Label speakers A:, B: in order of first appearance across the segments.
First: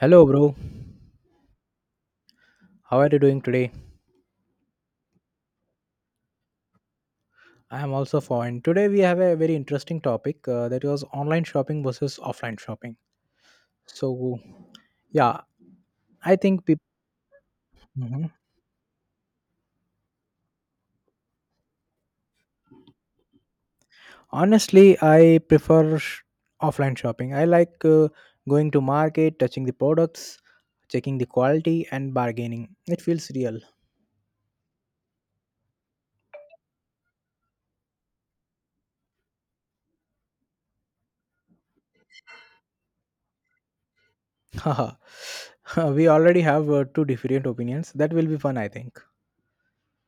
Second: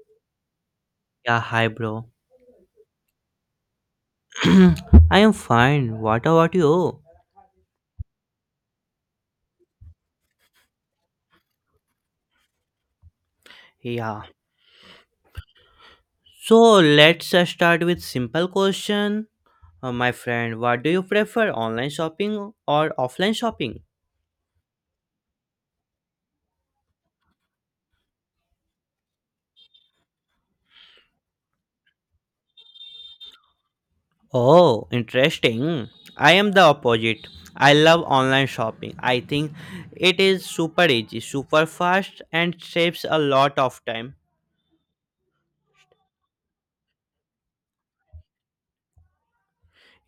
A: Hello, bro.
B: Yeah, hi, bro.
A: How are you doing today?
B: I am fine. What about you?
A: I am also fine. Today we have a very interesting topic that was online shopping versus offline shopping.
B: Yeah.
A: So, yeah, I think
B: So let's start with
A: people.
B: simple question, my friend. What do you prefer, online shopping or offline shopping?
A: Honestly, I prefer offline shopping. I like going to market, touching the products, checking the quality, and bargaining. It feels real.
B: Oh, interesting. I am the opposite. I love online shopping. I think it is super easy, super fast, and saves a lot of time.
A: Haha. We already have two different opinions. That will be fun, I think.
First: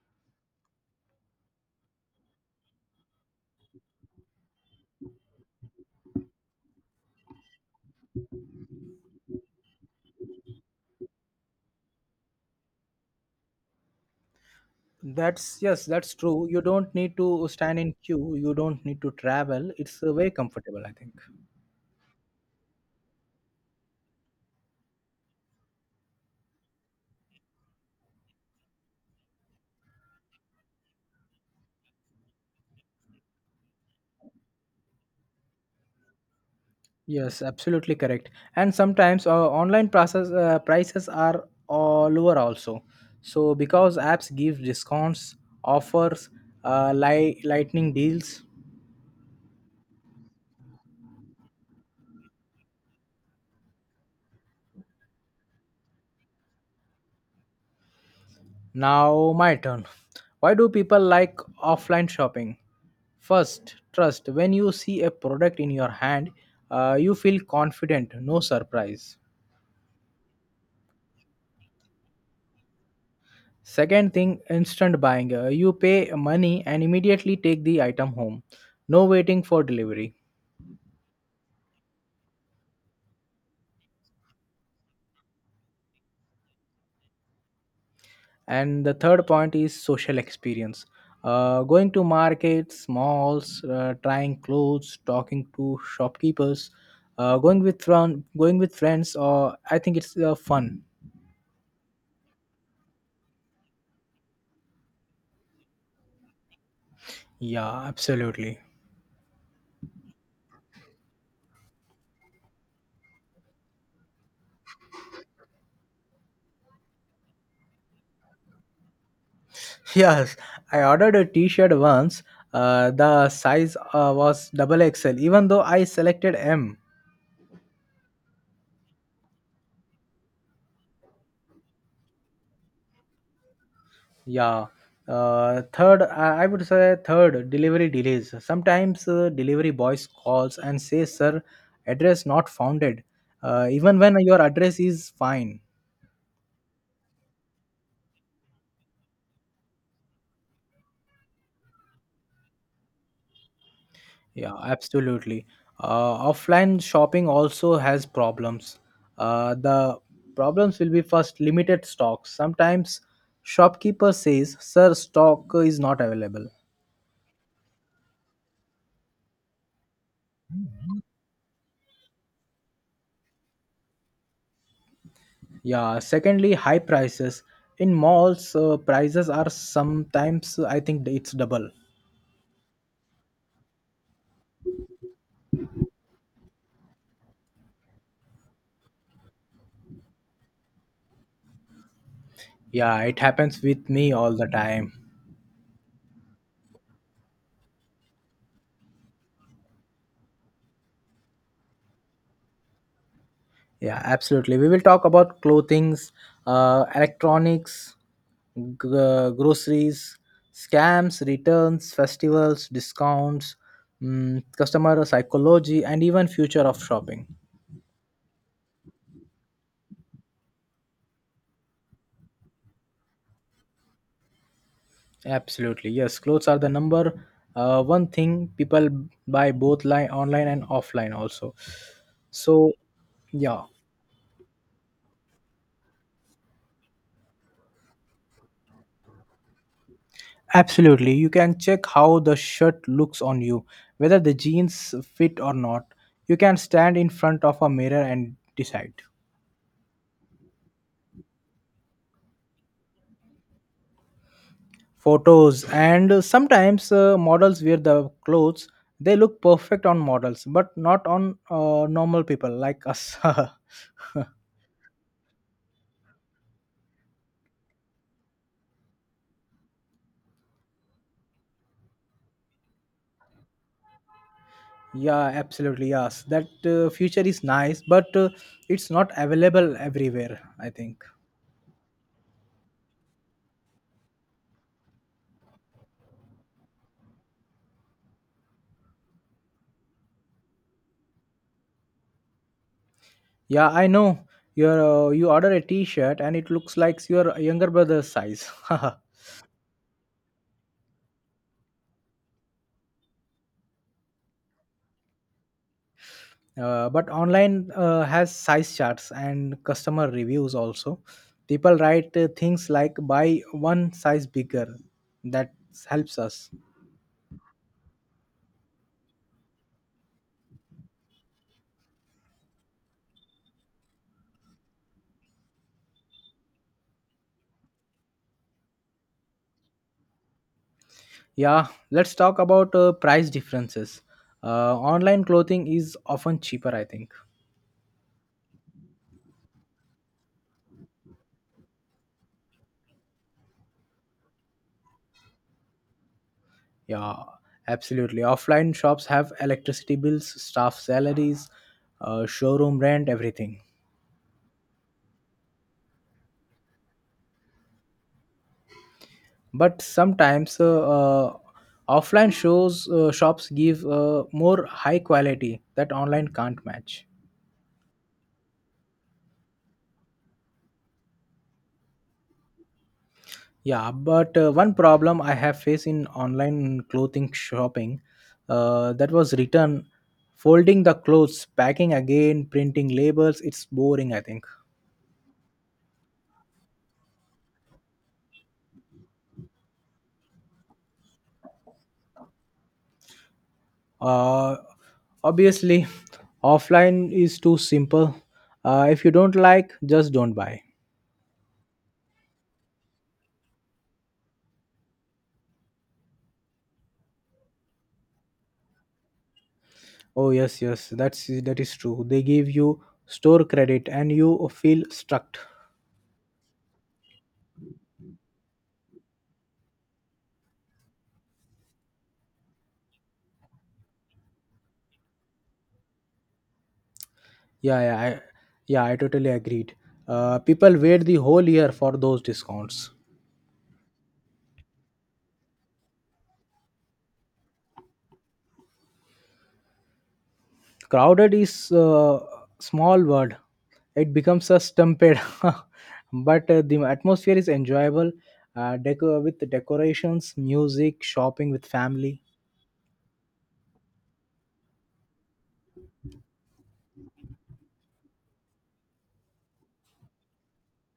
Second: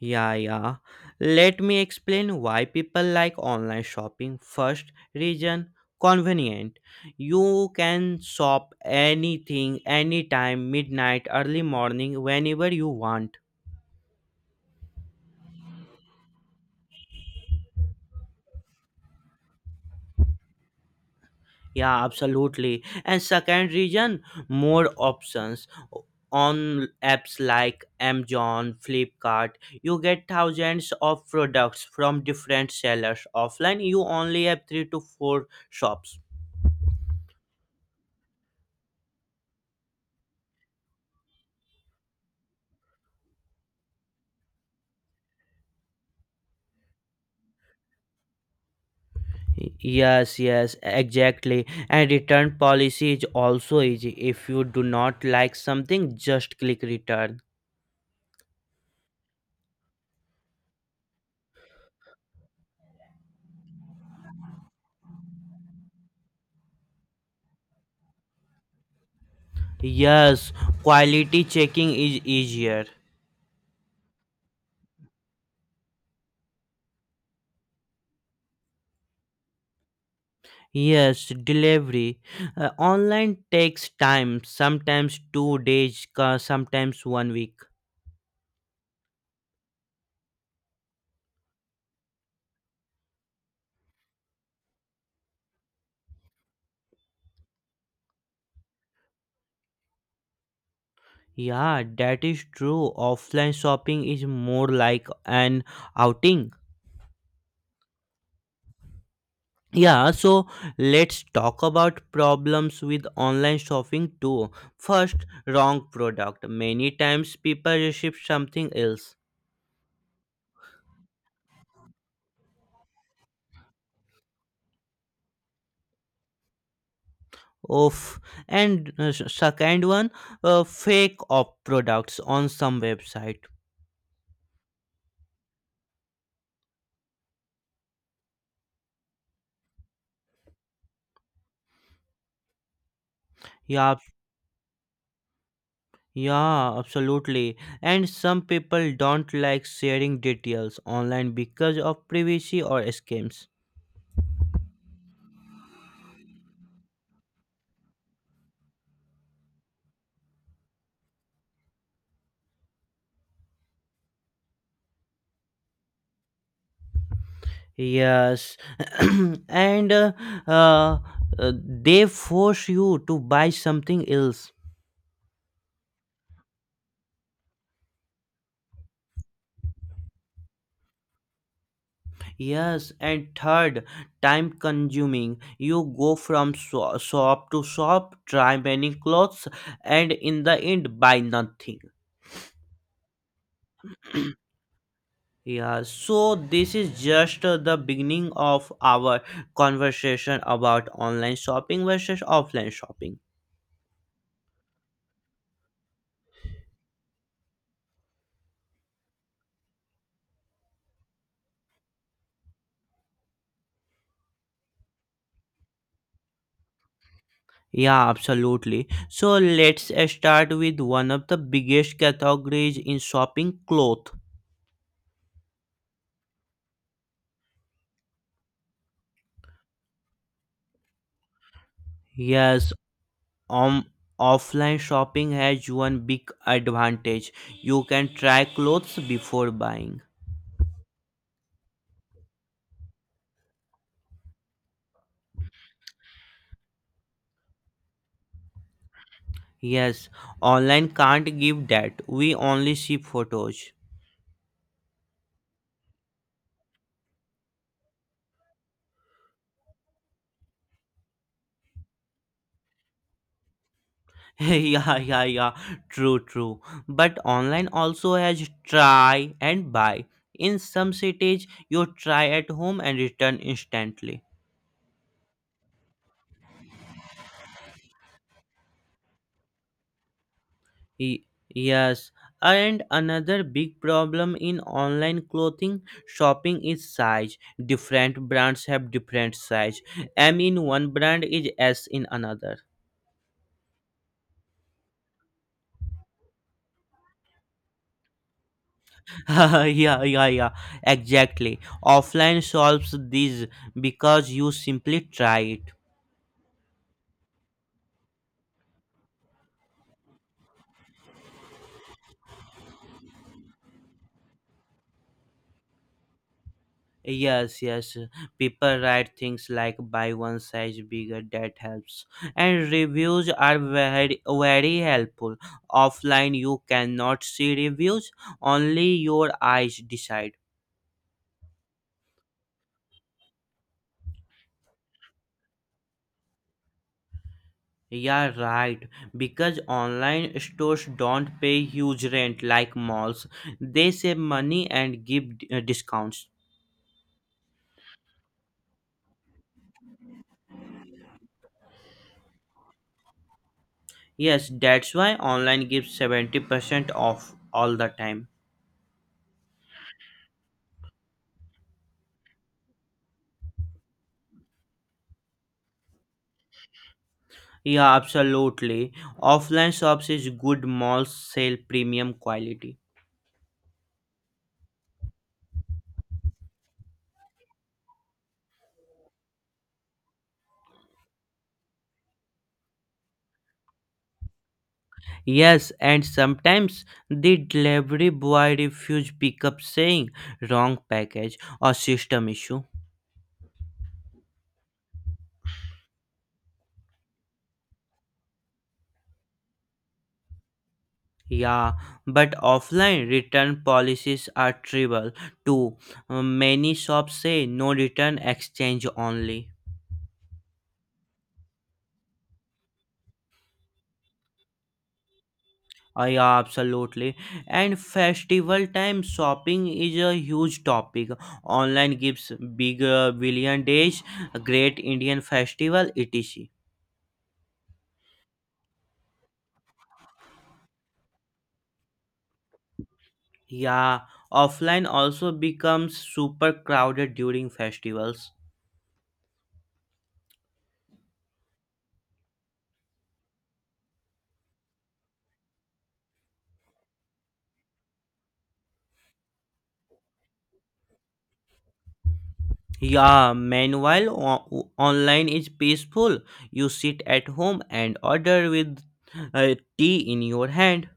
B: Yeah, yeah. Let me explain why people like online shopping. First reason convenient. You can shop anything, anytime, midnight, early morning, whenever you want.
A: That's true. You don't need to stand in queue. You don't need to travel. It's very comfortable, I think.
B: Yeah, absolutely. And second reason more options. On apps like Amazon, Flipkart, you get thousands of products from different sellers. Offline, you only have three to four shops.
A: Yes, absolutely correct. And sometimes online process prices are lower also. So because apps give discounts, offers, lightning deals.
B: Yes, yes, exactly. And return policy is also easy. If you do not like something, just click return.
A: Now my turn. Why do people like offline shopping? First, trust. When you see a product in your hand, you feel confident. No surprise.
B: Yes, quality checking is easier.
A: Second thing, instant buying. You pay money and immediately take the item home. No waiting for delivery.
B: Yes, delivery. Online takes time, sometimes 2 days, sometimes 1 week.
A: And the third point is social experience. Going to markets, malls, trying clothes, talking to shopkeepers, going with friends. Or I think it's fun.
B: Yeah, that is true. Offline shopping is more like an outing.
A: Yeah, absolutely.
B: Yeah, so let's talk about problems with online shopping too. First, wrong product. Many times people receive something else.
A: Yes, I ordered a T-shirt once. The size was double XL, even though I selected M.
B: Oof. And second one, fake of products on some website.
A: Yeah. Third, I would say third, delivery delays. Sometimes delivery boys calls and says, "Sir, address not founded," even
B: Yeah,
A: when your address is fine.
B: yeah, absolutely. And some people don't like sharing details online because of privacy or scams.
A: Yeah, absolutely. Offline shopping also has problems. The problems will be first limited stocks. Sometimes shopkeeper says, "Sir, stock is not available."
B: Yes, and uh, they force you to buy something else.
A: Yeah, secondly, high prices. In malls, prices are sometimes, I think it's double.
B: Yes, and third, time consuming. You go from shop to shop, try many clothes, and in the end, buy nothing.
A: Yeah, it happens with me all the time.
B: Yeah, so this is just the beginning of our conversation about online shopping versus offline shopping.
A: Yeah, absolutely. We will talk about clothings, electronics, groceries, scams, returns, festivals, discounts, customer psychology, and even future of shopping.
B: Yeah, absolutely. So let's start with one of the biggest categories in shopping clothes.
A: Absolutely, yes. Clothes are the number one thing people buy both online and offline also. So,
B: Yes,
A: yeah,
B: um, offline shopping has one big advantage. You can try clothes before buying.
A: absolutely. You can check how the shirt looks on you, whether the jeans fit or not. You can stand in front of a mirror and decide.
B: Yes, online can't give that. We only see photos.
A: Photos and sometimes models wear the clothes. They look perfect on models, but not on normal people like us.
B: Yeah, yeah, yeah. True, true. But online also has try and buy. In some cities, you try at home and return instantly.
A: Yeah, absolutely. Yes, that future is nice, but it's not available everywhere, I think.
B: Y- Yes, and another big problem in online clothing shopping is size. Different brands have different size. M in one brand is S in another.
A: Yeah, I know. You order a T-shirt and it looks like your younger brother's size.
B: Yeah, yeah, yeah, exactly. Offline solves this because you simply try it.
A: But online has size charts and customer reviews also. People write things like buy one size bigger. That helps us.
B: Yes, yes. People write things like buy one size bigger that helps. And reviews are very very helpful. Offline you cannot see reviews, only your eyes decide.
A: Yeah, let's talk about price differences. Online clothing is often cheaper, I think.
B: Yeah, right. Because online stores don't pay huge rent like malls. They save money and give discounts.
A: Yeah, absolutely. Offline shops have electricity bills, staff salaries, showroom rent, everything.
B: Yes, that's why online gives 70% off all the time.
A: But sometimes offline shows shops give more high quality that online can't match.
B: Yeah, absolutely. Offline shops is good malls sell premium quality.
A: Yeah, but one problem I have faced in online clothing shopping that was return, folding the clothes, packing again, printing labels. It's boring, I think.
B: Yes, and sometimes the delivery boy refuse pickup saying wrong package or system issue.
A: Uh, Obviously, offline is too simple. If you don't like, just don't buy.
B: Yeah, but offline return policies are trivial too. Many shops say no return exchange only.
A: Oh yes, yes, that is true. They give you store credit, and you feel stuck.
B: Yeah, absolutely. And festival time shopping is a huge topic. Online gives big billion days, great Indian festival, etc.
A: Yeah, yeah, yeah. I totally agreed. People wait the whole year for those discounts.
B: Yeah, offline also becomes super crowded during festivals.
A: Crowded is a small word. It becomes a stampede, but the atmosphere is enjoyable. With the decorations, music, shopping with family.
B: Yeah, meanwhile, online is peaceful. You sit at home and order with tea in your hand.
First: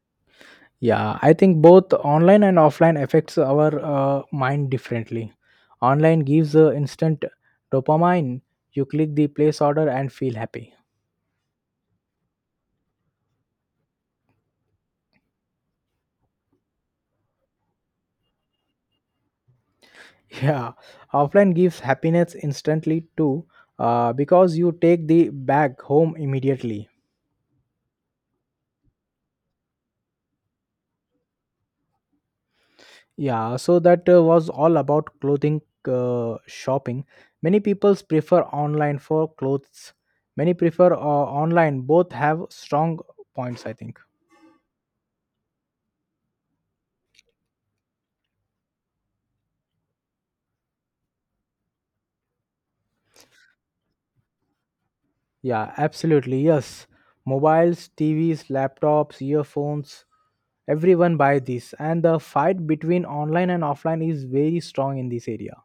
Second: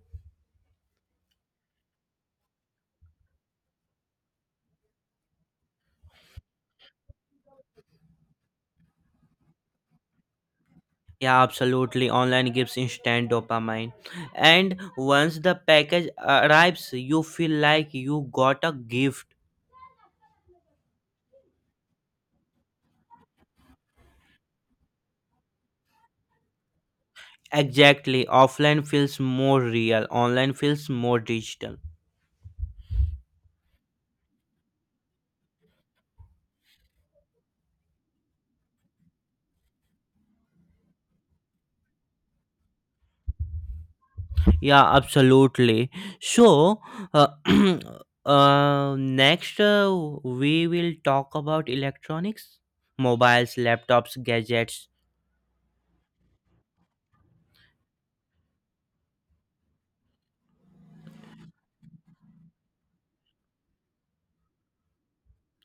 A: Yeah, I think both online and offline affects our mind differently. Online gives instant dopamine. You click the place order and feel happy.
B: Yeah, absolutely. Online gives instant dopamine. And once the package arrives, you feel like you got a gift.
A: Yeah, offline gives happiness instantly too, because you take the bag home immediately.
B: Exactly. Offline feels more real, online feels more digital.
A: Yeah, so that was all about clothing shopping. Many people prefer online for clothes. Many prefer online. Both have strong points, I think.
B: Yeah, absolutely. So, uh, next we will talk about electronics, mobiles, laptops, gadgets.
A: Yeah, absolutely. Yes. Mobiles, TVs, laptops, earphones, everyone buy this and the fight between online and offline is very strong in this area.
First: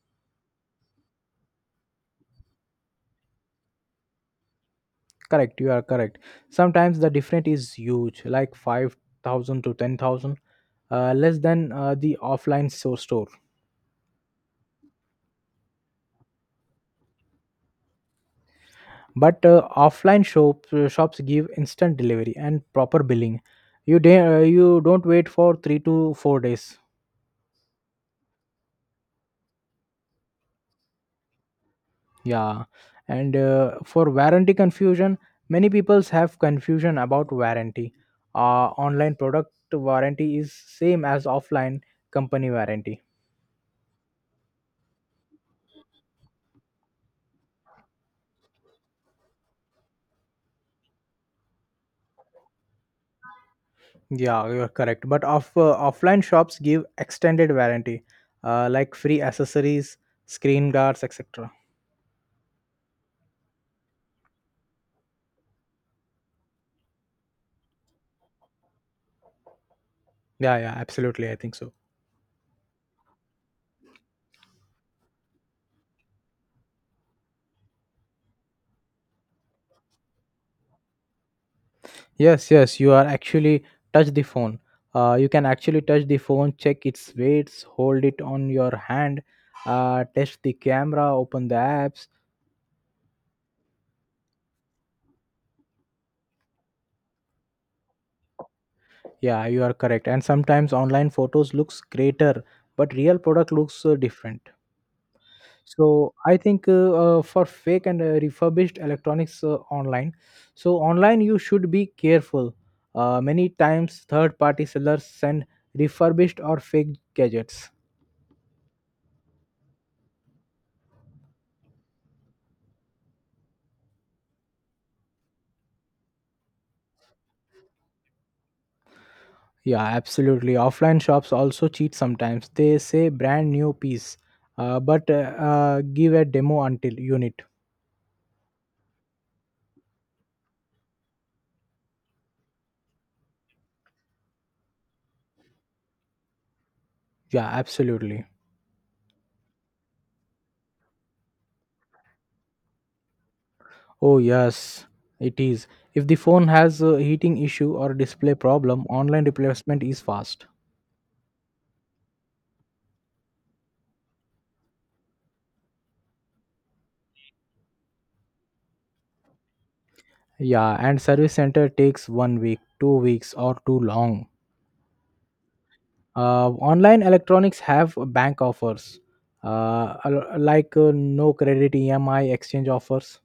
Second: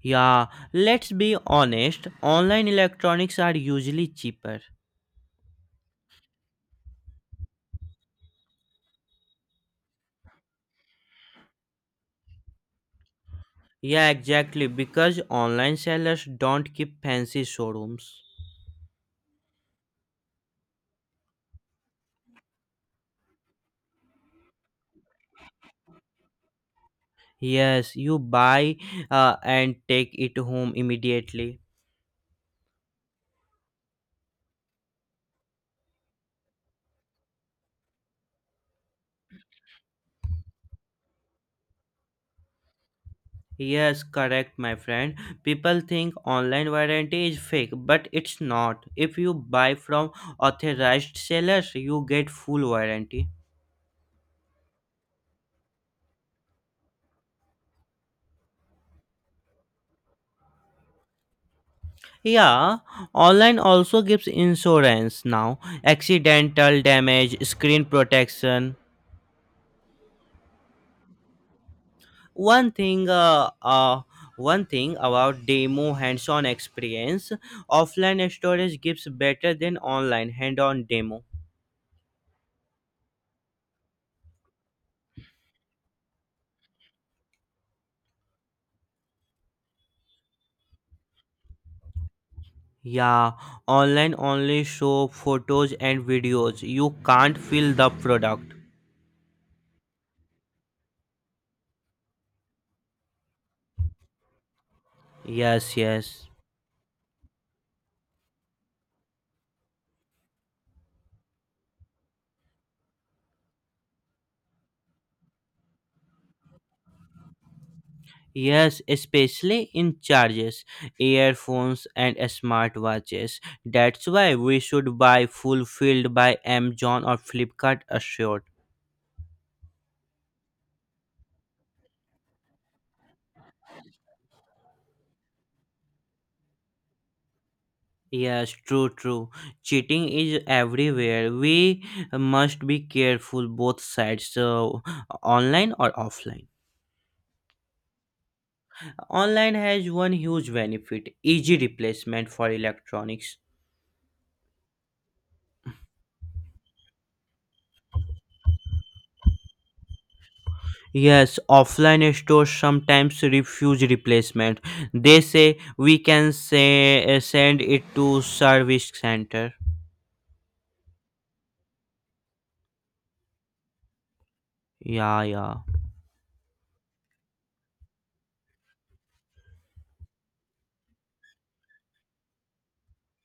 B: Yeah, let's be honest, online electronics are usually cheaper.
A: Correct, you are correct. Sometimes the difference is huge, like 5000 to 10,000 less than the store.
B: Yeah, exactly. Because online sellers don't keep fancy showrooms.
A: But shops give instant delivery and proper billing. You don't wait for 3 to 4 days.
B: Yes, you buy and take it home immediately.
A: Yeah, and for warranty confusion, many peoples have confusion about warranty. Online product warranty is same as offline company warranty.
B: Yes, correct, my friend. People think online warranty is fake, but it's not. If you buy from authorized sellers, you get full warranty.
A: Yeah, you're correct. But offline shops give extended warranty, like free accessories, screen guards, etc.
B: Yeah, online also gives insurance now accidental damage, screen protection,
A: Yeah, yeah, absolutely. I think so.
B: one thing uh, uh one thing about demo hands-on experience, offline storage gives better than online hand-on demo.
A: Yes, yes, you are actually touch the phone. You can actually touch the phone, check its weights, hold it on your hand, test the camera, open the apps.
B: Yeah, online only show photos and videos, you can't feel the product.
A: Yeah, you are correct. And sometimes online photos looks greater, but real product looks different.
B: Yes,
A: So
B: yes,
A: I think for fake and refurbished electronics online, so online you should be careful. Many times third party sellers send refurbished or fake gadgets.
B: yes, especially in charges, earphones and smartwatches. That's why we should buy fulfilled by Amazon or Flipkart assured.
A: Yeah, absolutely. Offline shops also cheat sometimes. They say brand new piece, but give a demo until unit.
B: Yes, true, true. Cheating is everywhere. We must be careful both sides, so online or offline.
A: Yeah, absolutely.
B: Online has one huge benefit easy replacement for electronics.
A: Oh yes, it is. If the phone has a heating issue or display problem, online replacement is fast.
B: Yes, offline stores sometimes refuse replacement. They say we can say, send it to service center.
A: Yeah, and service center takes 1 week, 2 weeks, or too long.
B: Yeah, yeah.
A: Online electronics have bank offers, like no credit EMI exchange offers.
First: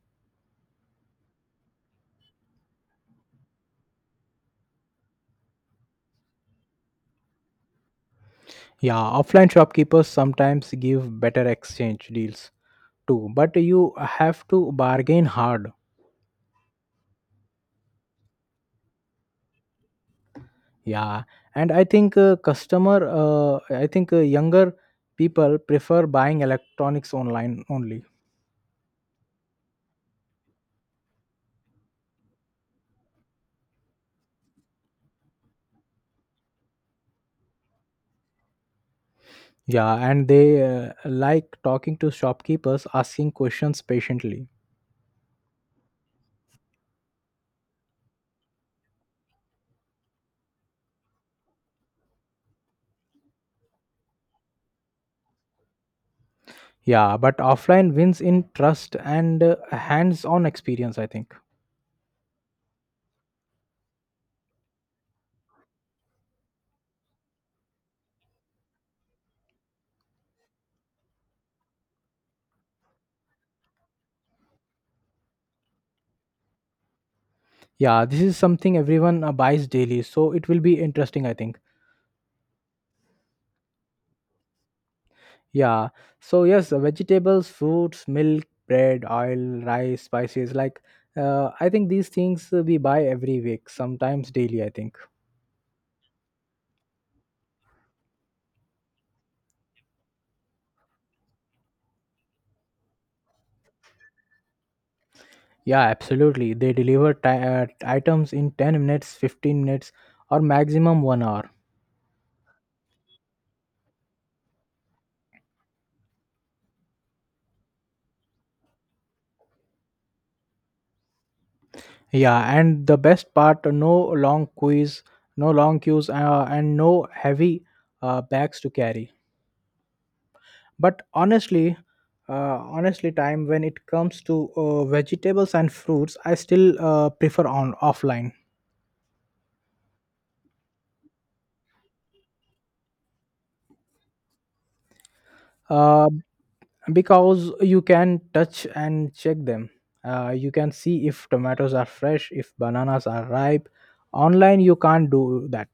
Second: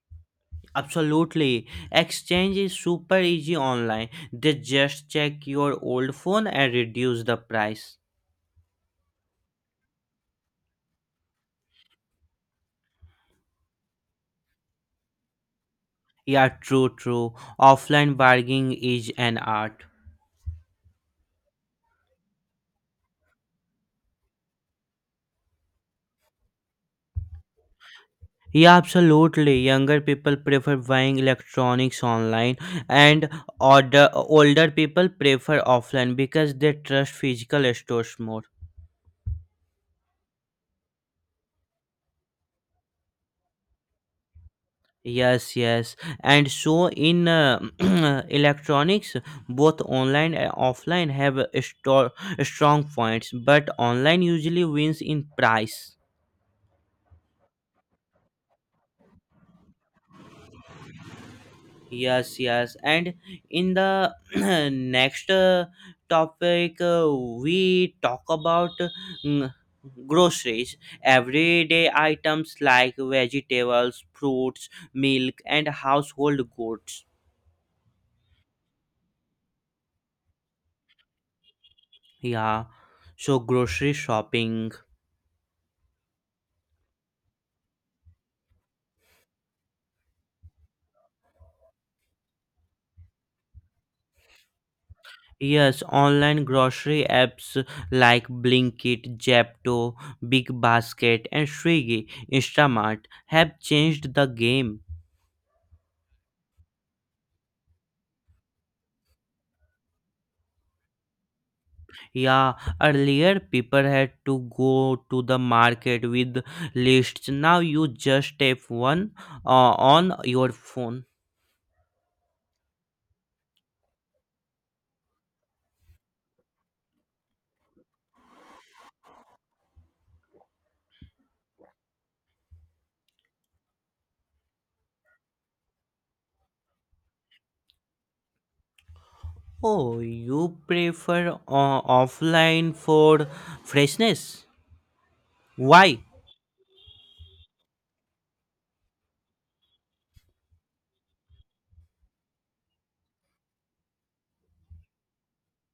B: Absolutely. Exchange is super easy online. They just check your old phone and reduce the price.
A: Yeah, offline shopkeepers sometimes give better exchange deals too, but you have to bargain hard.
B: Yeah, true, true. Offline bargaining is an art.
A: Yeah, and I think I think younger people prefer buying electronics online only.
B: Yeah, absolutely. Younger people prefer buying electronics online, and older people prefer offline because they trust physical stores more.
A: Yeah, and they like talking to shopkeepers, asking questions patiently.
B: Yes, yes. And so in electronics, both online and offline have a strong points, but online usually wins in price.
A: Yeah, but offline wins in trust and hands-on experience, I think.
B: Yes, yes. And in the next topic, we talk about mm, groceries, everyday items like vegetables, fruits, milk, and household goods.
A: Yeah, this is something everyone buys daily, so it will be interesting, I think.
B: Yeah. So grocery shopping.
A: Yeah. So yes, vegetables, fruits, milk, bread, oil, rice, spices. Like, I think these things we buy every week, sometimes daily, I think.
B: Yes, online grocery apps like Blinkit, Japto, Big Basket, and Swiggy, Instamart have changed the game.
A: Yeah, absolutely. They deliver ti items in 10 minutes, 15 minutes, or maximum 1 hour.
B: Yeah, earlier people had to go to the market with lists. Now you just tap one on your phone.
A: Yeah, and the best part, no long quiz, no long queues, and no heavy bags to carry. But honestly, honestly time when it comes to vegetables and fruits, I still prefer on offline.
B: Oh, you prefer offline for freshness? Why?
A: uh, because you can touch and check them. You can see if tomatoes are fresh, if bananas are ripe. Online you can't do that.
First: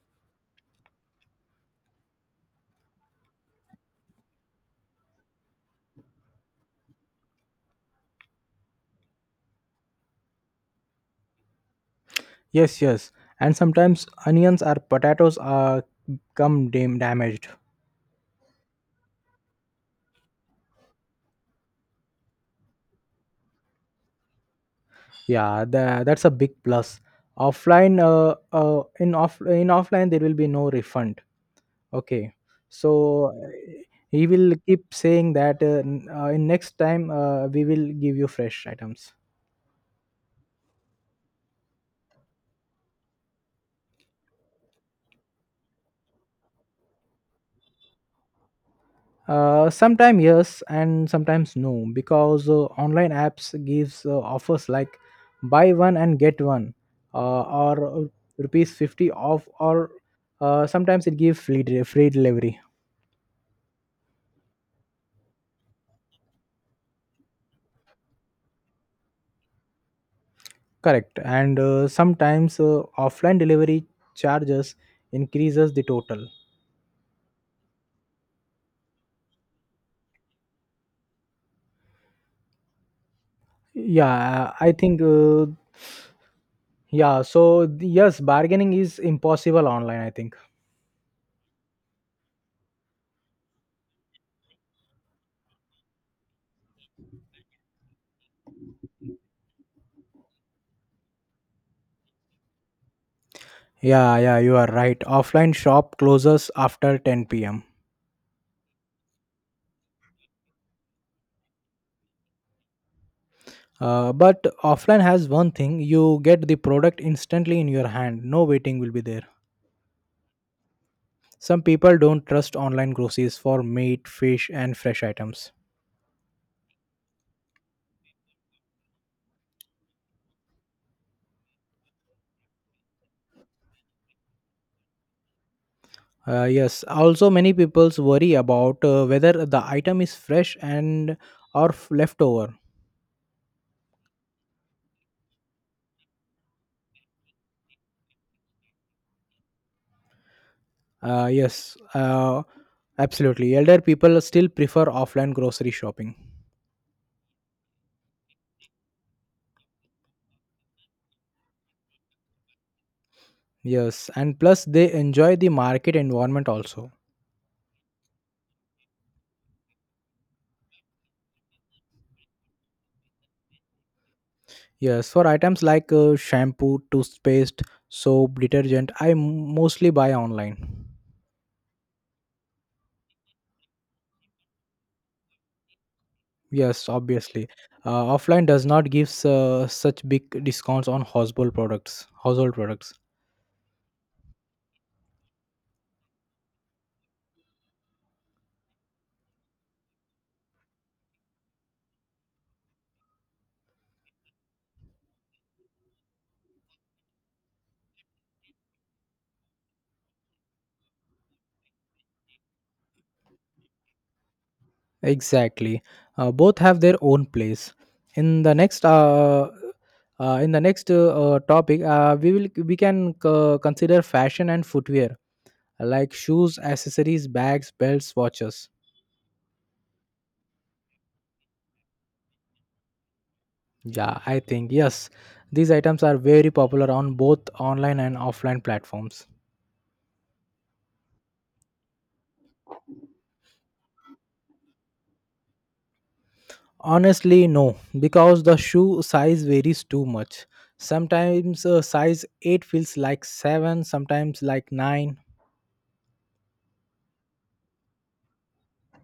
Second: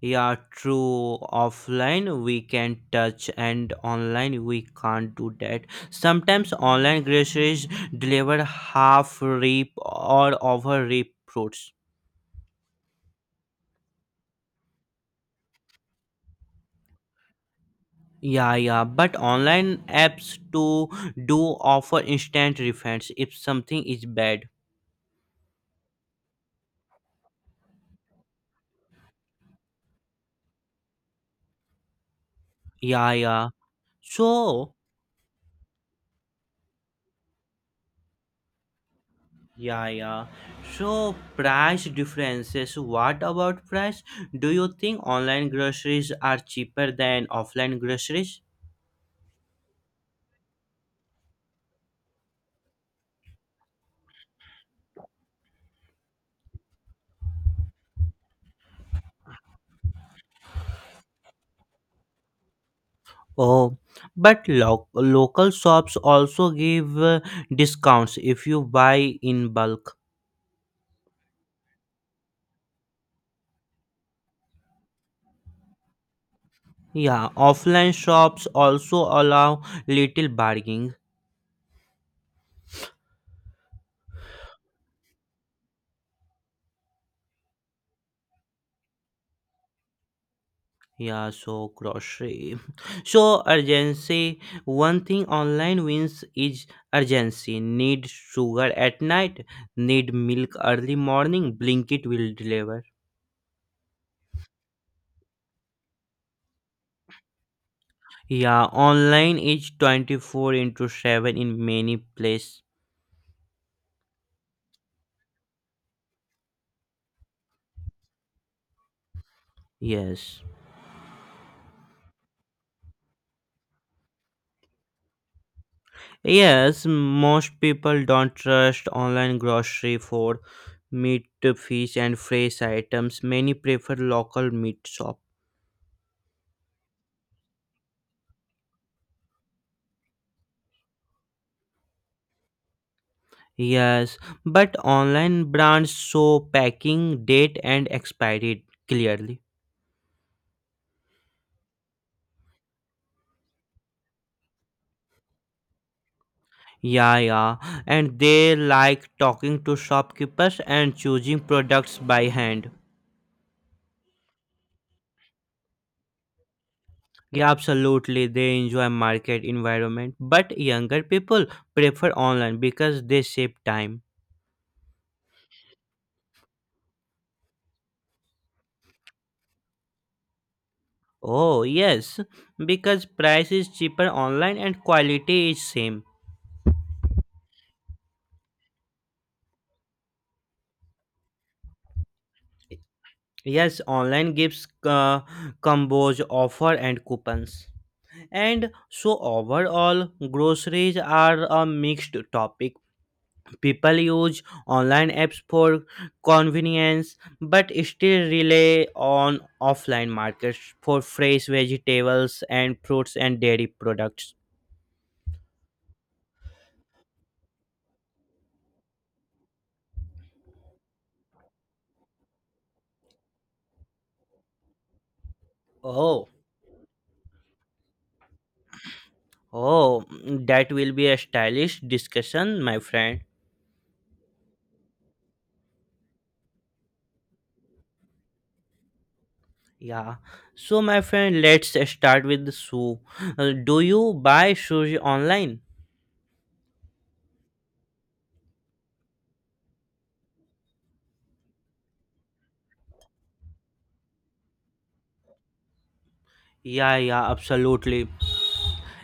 B: Yeah, true. Offline we can touch, and online we can't do that. Sometimes online groceries deliver half rip or over rip fruits.
A: Yes, yes, and sometimes onions or potatoes are damaged.
B: Yeah, yeah, but online apps too do offer instant refunds if something is bad.
A: Yeah, that's a big plus. Offline in offline there will be no refund. Okay.
B: Yeah,
A: So
B: yeah.
A: he will
B: So,
A: keep saying that in next time we will give you fresh items.
B: yeah, yeah. So, price differences. What about price? Do you think online groceries are cheaper than offline groceries?
A: Sometime yes and sometimes no, because online apps gives offers like buy one and get one, or rupees 50 off, or sometimes it gives free delivery.
B: Oh, but local shops also give discounts if you buy in bulk.
A: Correct, and sometimes offline delivery charges increases the total.
B: Yeah, offline shops also allow little bargaining.
A: Yeah I think Yeah, so yes, bargaining is impossible online, I think.
B: Yeah, so grocery. So urgency. One thing online wins is urgency. Need sugar at night, need milk early morning, Blinkit will deliver.
A: Yeah, yeah, you are right. Offline shop closes after 10 pm.
B: Yeah, online is 24 into 7 in many places.
A: But offline has one thing: you get the product instantly in your hand, no waiting will be there.
B: Yes.
A: Some people don't trust online groceries for meat, fish, and fresh items.
B: Yes, most people don't trust online grocery for meat, fish, and fresh items. Many prefer local meat shop.
A: Yes, also many people's worry about whether the item is fresh and leftover.
B: Yes, but online brands show packing date and expiry clearly.
A: Uh, yes, uh, absolutely. Elder people still prefer offline grocery shopping.
B: Yeah, yeah, and they like talking to shopkeepers and choosing products by hand.
A: Yes, and plus they enjoy the market environment also.
B: Yeah, absolutely, they enjoy market environment. But younger people prefer online because they save time.
A: Yes, for items like shampoo, toothpaste, soap, detergent, mostly buy online.
B: Oh, yes, because price is cheaper online and quality is same.
A: Yes, obviously. Offline does not give such big discounts on household products. Household products.
B: Yes, online gives combos, offer and coupons. And so overall, groceries are a mixed topic. People use online apps for convenience, but still rely on offline markets for fresh vegetables and fruits and dairy products.
A: Exactly. Both have their own place. In the next uh, in the next topic, we can consider fashion and footwear like
B: Oh,
A: shoes, accessories, bags, belts, watches.
B: oh, that will be a stylish discussion, my friend.
A: Yeah, I think yes. These items are very popular on both online and offline platforms.
B: Yeah. So, my friend, let's start with the shoe. Do you buy shoes online?
A: Honestly, no, because the shoe size varies too much. Sometimes size 8 feels like 7, sometimes like 9.
B: Yeah, yeah, absolutely.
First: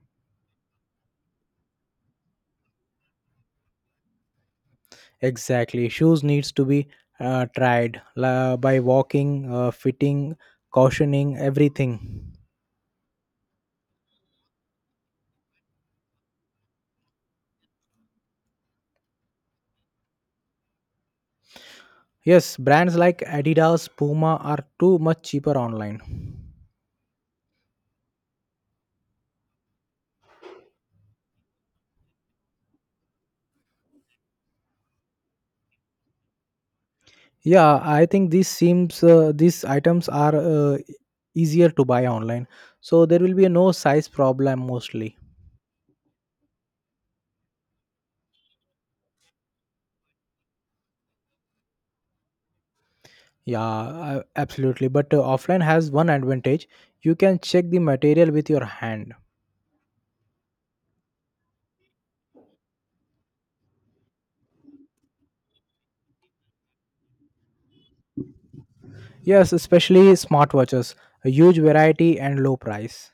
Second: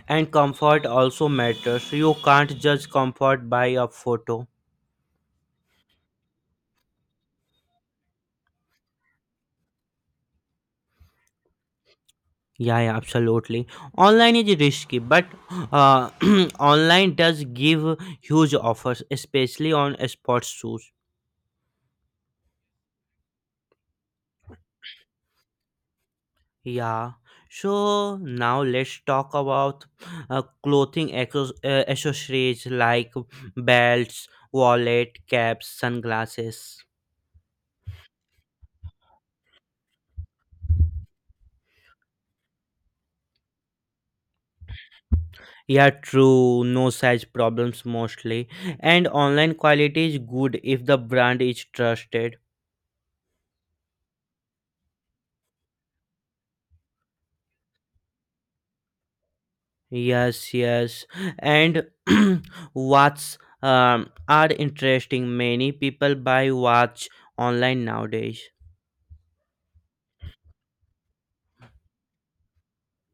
B: And comfort also matters. You can't judge comfort by a photo.
A: Exactly. Shoes needs to be tried by walking, fitting, cautioning, everything.
B: Yeah, yeah, absolutely. Online is risky, but uh, online does give huge offers, especially on sports shoes.
A: Yes, brands like Adidas, Puma are too much cheaper online.
B: Yeah. So now let's talk about clothing accessories like belts, wallet, caps, sunglasses.
A: Yeah, I think these items are easier to buy online, so there will be no size problem mostly.
B: Yeah, true. No size problems mostly. And online quality is good if the brand is trusted.
A: Yeah, absolutely. But offline has one advantage: you can check the material with your hand.
B: Yes, yes. And watches are interesting. Many people buy watch online nowadays.
A: Yes, especially smartwatches, a huge variety and low price.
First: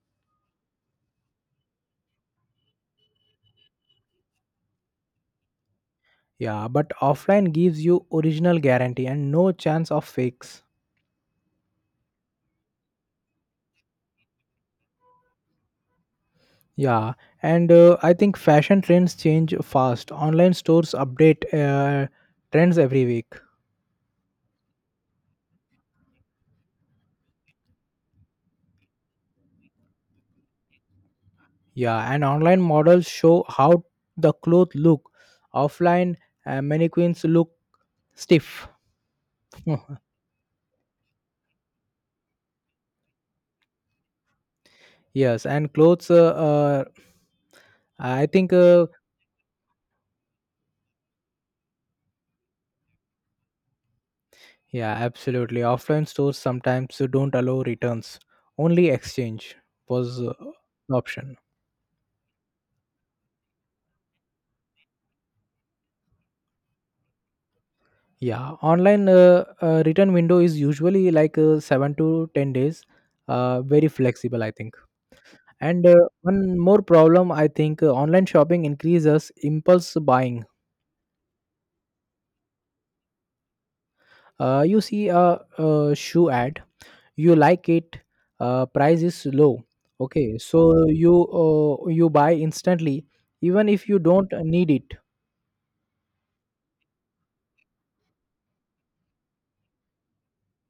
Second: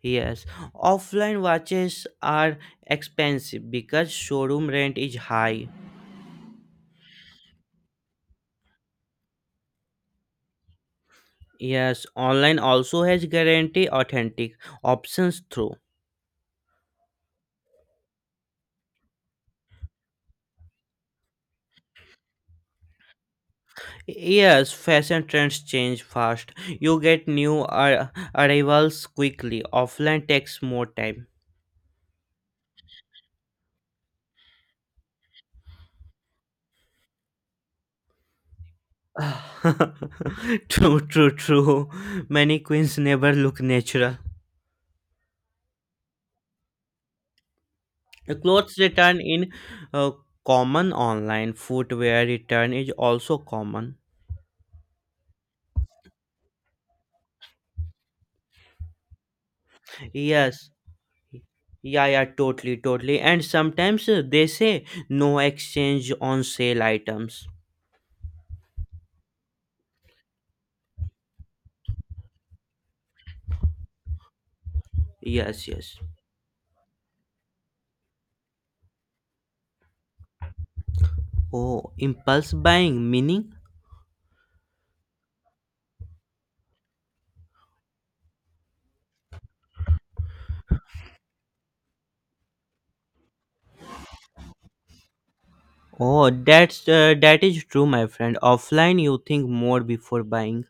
B: Yes, offline watches are expensive because showroom rent is high.
A: Yeah, but offline gives you original guarantee and no chance of fakes.
B: Yes, online also has guarantee authentic options through.
A: Yeah, and I think fashion trends change fast. Online stores update trends every week.
B: Yes, fashion trends change fast. You get new arrivals quickly. Offline takes more time.
A: Yeah, and online models show how the clothes look. Offline mannequins look stiff.
B: True, true, true. Many queens never look natural.
A: Yes, and clothes. I
B: The
A: think.
B: clothes return in uh, common online. Footwear return is also common.
A: Yeah, absolutely. Offline stores sometimes don't allow returns. Only exchange was
B: Yes.
A: the option.
B: Yeah, yeah, totally, totally. And sometimes they say no exchange on sale items.
A: Yeah, online return window is usually like 7 to 10 days. Very flexible, I think.
B: Yes,
A: And
B: yes.
A: One more problem, I think, online shopping increases impulse buying.
B: Oh, impulse buying meaning?
A: You see a shoe ad, you like it, price is low. Okay, so you buy instantly, even if you don't need it.
B: Oh, that's that is true, my friend. Offline, you think more before buying.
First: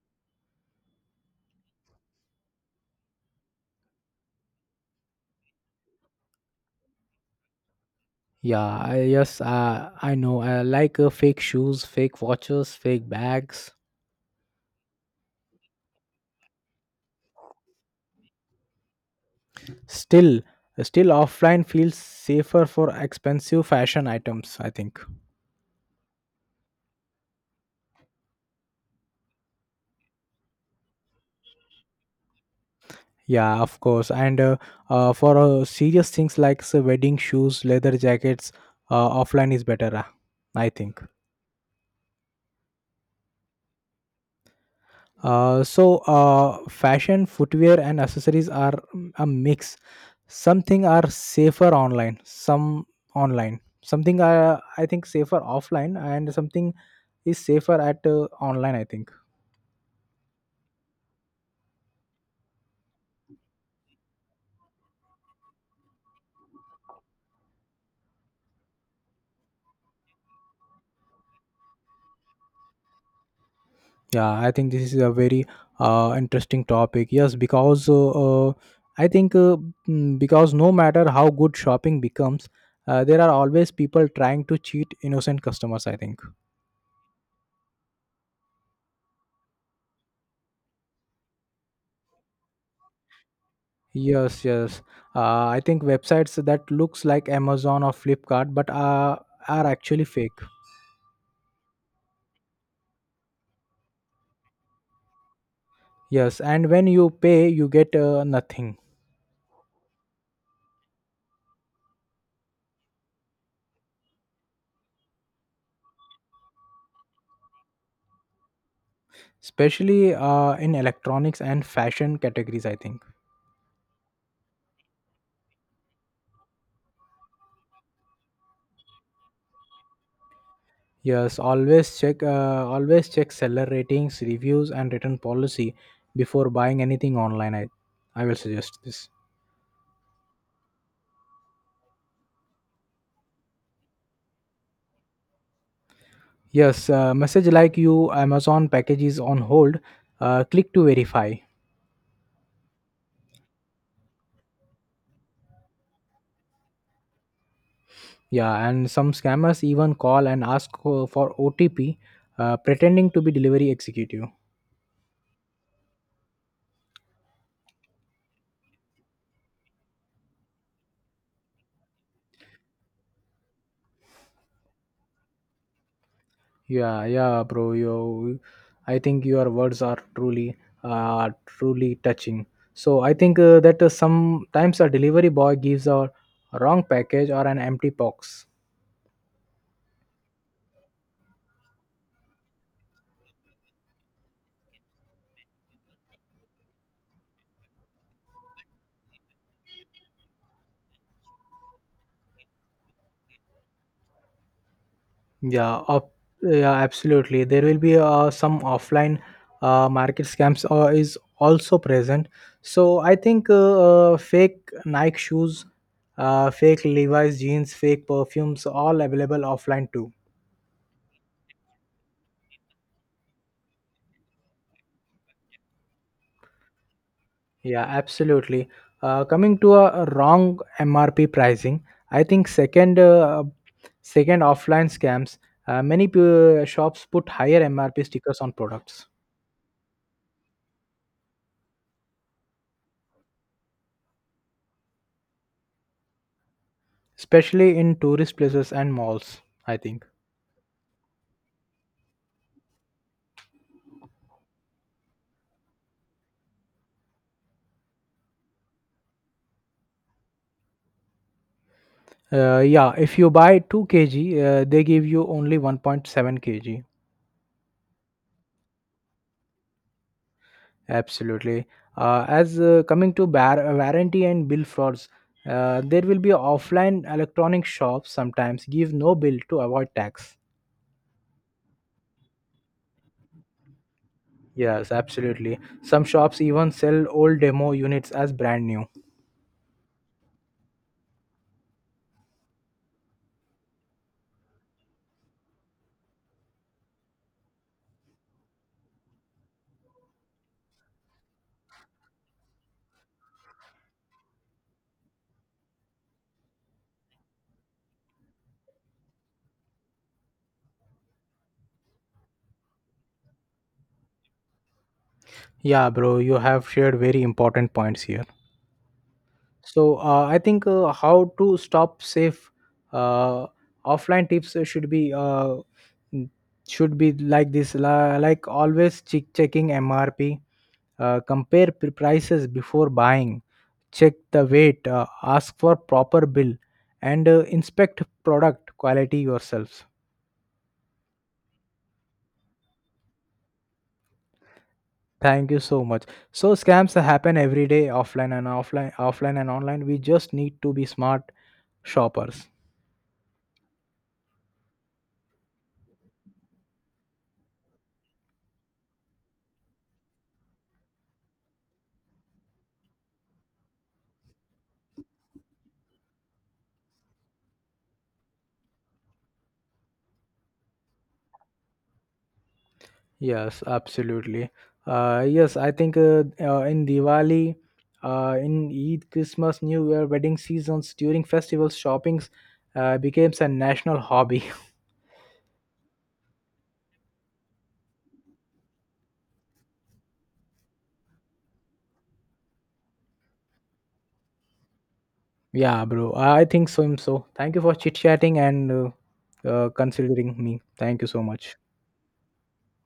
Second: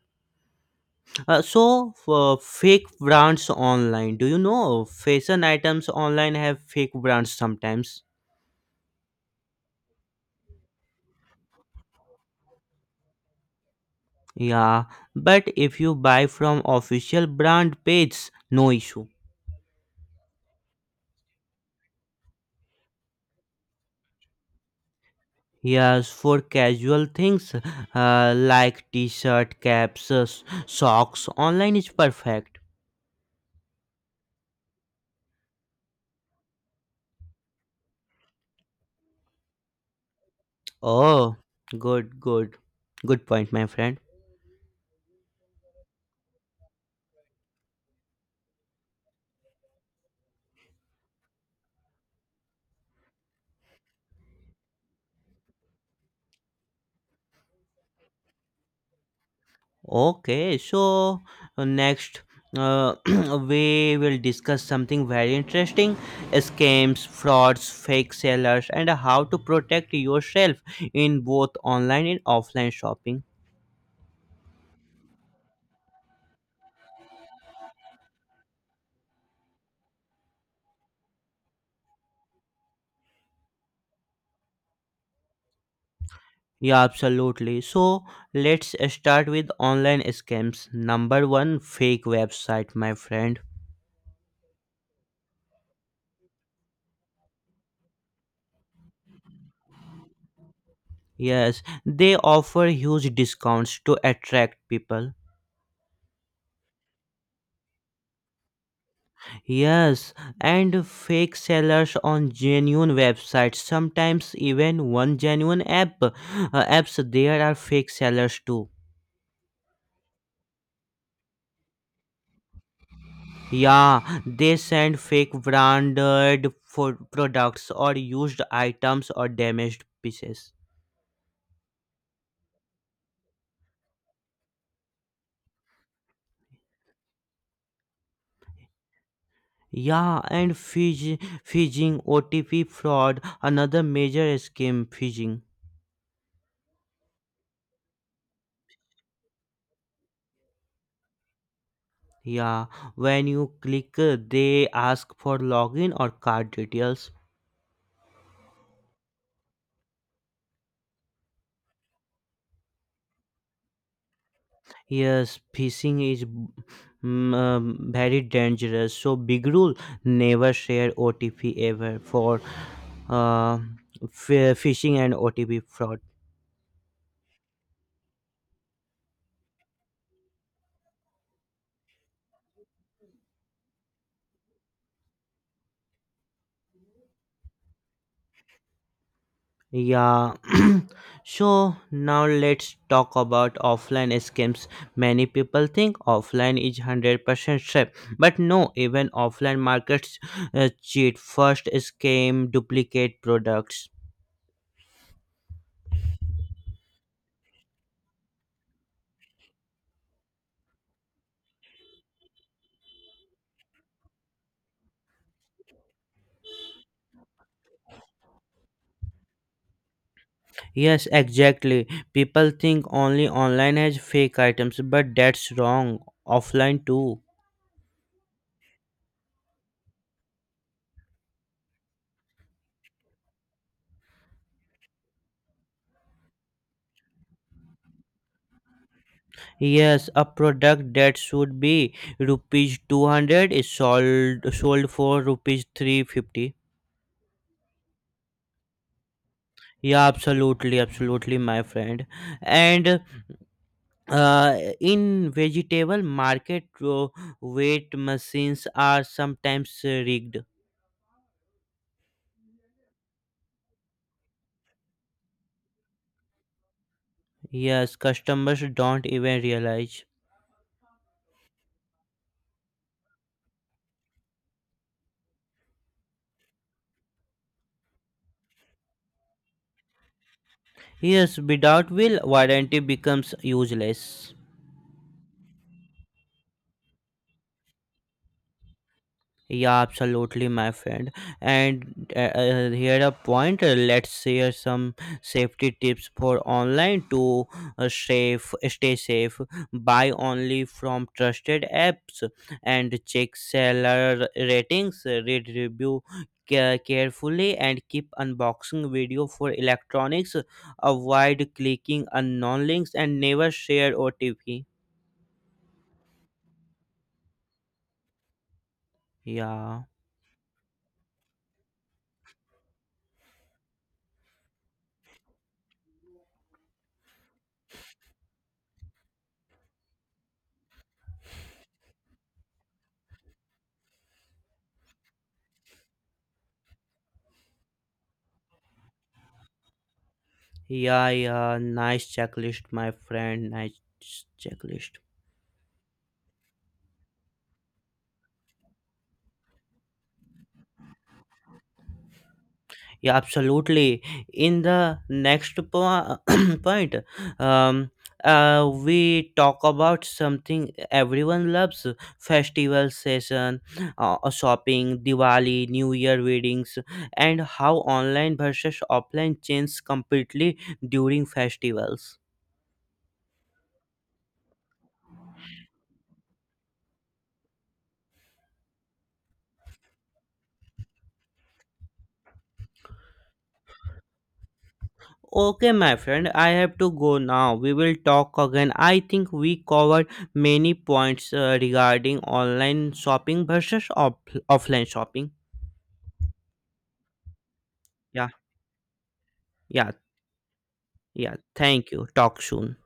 B: So, for fake brands online. Do you know fashion items online have fake brands sometimes?
A: Yeah, yes, I know. I like fake shoes, fake watches, fake bags.
B: Yeah, but if you buy from official brand page, no issue.
A: Still, still offline feels safer for expensive fashion items, I think.
B: Yes, for casual things like t-shirt, caps, socks, online is perfect.
A: Yeah, of course. And for serious things like, say, wedding shoes, leather jackets, offline is better, I think.
B: Oh, good, good, good point, my friend.
A: So fashion footwear and accessories are, a mix. Something are safer online, something are, I think, safer offline, and something is safer at, online, I think.
B: Okay, so next uh, we will discuss something very interesting: scams, frauds, fake sellers, and how to protect yourself in both online and offline shopping.
A: Yeah, I think this is a very interesting topic. Yes, because uh, i think uh, because no matter how good shopping becomes, there are always people trying to cheat innocent customers, I think.
B: Yeah, absolutely. So let's start with online scams. Number one, fake website, my friend.
A: Yes, yes. I think websites that looks like Amazon or Flipkart, but are actually fake.
B: Yes, they offer huge discounts to attract people.
A: Yes, and when you pay, you get nothing.
B: Yes, and fake sellers on genuine websites. Sometimes even one genuine apps there are fake sellers too.
A: Especially in electronics and fashion categories, I think.
B: Yeah, they send fake branded for products or used items or damaged pieces.
A: Yes, always check seller ratings, reviews, and return policy before buying anything online. I will suggest this.
B: Yeah, and phishing OTP fraud, another major scam phishing.
A: Yes, message like, you Amazon package is on hold. Click to verify.
B: Yeah, when you click, they ask for login or card details.
A: Yeah, and some scammers even call and ask for OTP, pretending to be delivery executive.
B: Yes, phishing is very dangerous. So big rule: never share OTP ever for uh, phishing and OTP fraud.
A: Yeah, yeah, bro. I think your words are truly, truly touching. So I think that sometimes a delivery boy gives a wrong package or an empty box.
B: Yeah. So now let's talk about offline scams. Many people think offline is 100% safe, but no, even offline markets cheat. First scam duplicate products.
A: Yeah, up, yeah, absolutely. There will be some offline market scams is also present. So I think, fake Nike shoes, fake Levi's jeans, fake perfumes, all available offline too.
B: Yes, exactly. People think only online has fake items, but that's wrong. Offline too.
A: Yeah, absolutely. Coming to a wrong MRP pricing, I think, second, second offline scams. Many shops put higher MRP stickers on products,
B: Yes, a product that should be rupees 200 is sold for rupees 350.
A: especially in tourist places and malls, I think.
B: Yeah, absolutely, absolutely, my friend. And in vegetable market, weight machines are sometimes rigged.
A: Yeah, if you buy 2 kg, they give you only 1.7 kg.
B: Yes, customers don't even realize.
A: Absolutely. As coming to bar- warranty and bill frauds, there will be offline electronic shops sometimes give no bill to avoid tax.
B: Yes, without will, warranty becomes useless.
A: Yes, absolutely. Some shops even sell old demo units as brand new.
B: Yeah, absolutely, my friend. And here a point. Let's share some safety tips for online to stay safe. Buy only from trusted apps and check seller ratings. Read review carefully and keep unboxing video for electronics. Avoid clicking unknown links and never share OTP.
A: Yeah, bro, you have shared very important points here.
B: Yeah.
A: So I think how to stop safe, uh, offline tips should be mm, should be like like always checking MRP, compare prices before buying, check the weight, ask for proper bill, and inspect product quality yourselves.
B: Yeah, yeah, nice checklist, my friend. Nice checklist.
A: Thank you so much. So scams happen every day, offline and online. We just need to be smart shoppers.
B: Yeah, absolutely. In the next point, um, we talk about something everyone loves: festival season, shopping, Diwali, New Year weddings, and how online versus offline change completely during festivals.
A: Yes, absolutely. Yes, I think, in Diwali, in Eid, Christmas, New Year, wedding seasons, during festivals, shoppings becomes a national hobby.
B: Okay, my friend, I have to go now. We will talk again. I think we covered many points regarding online shopping versus offline shopping.
A: Yeah, bro. I think so. So, thank you for chit
B: Yeah,
A: chatting and
B: yeah,
A: considering me. Thank you so
B: yeah.
A: much.
B: Thank you. Talk soon.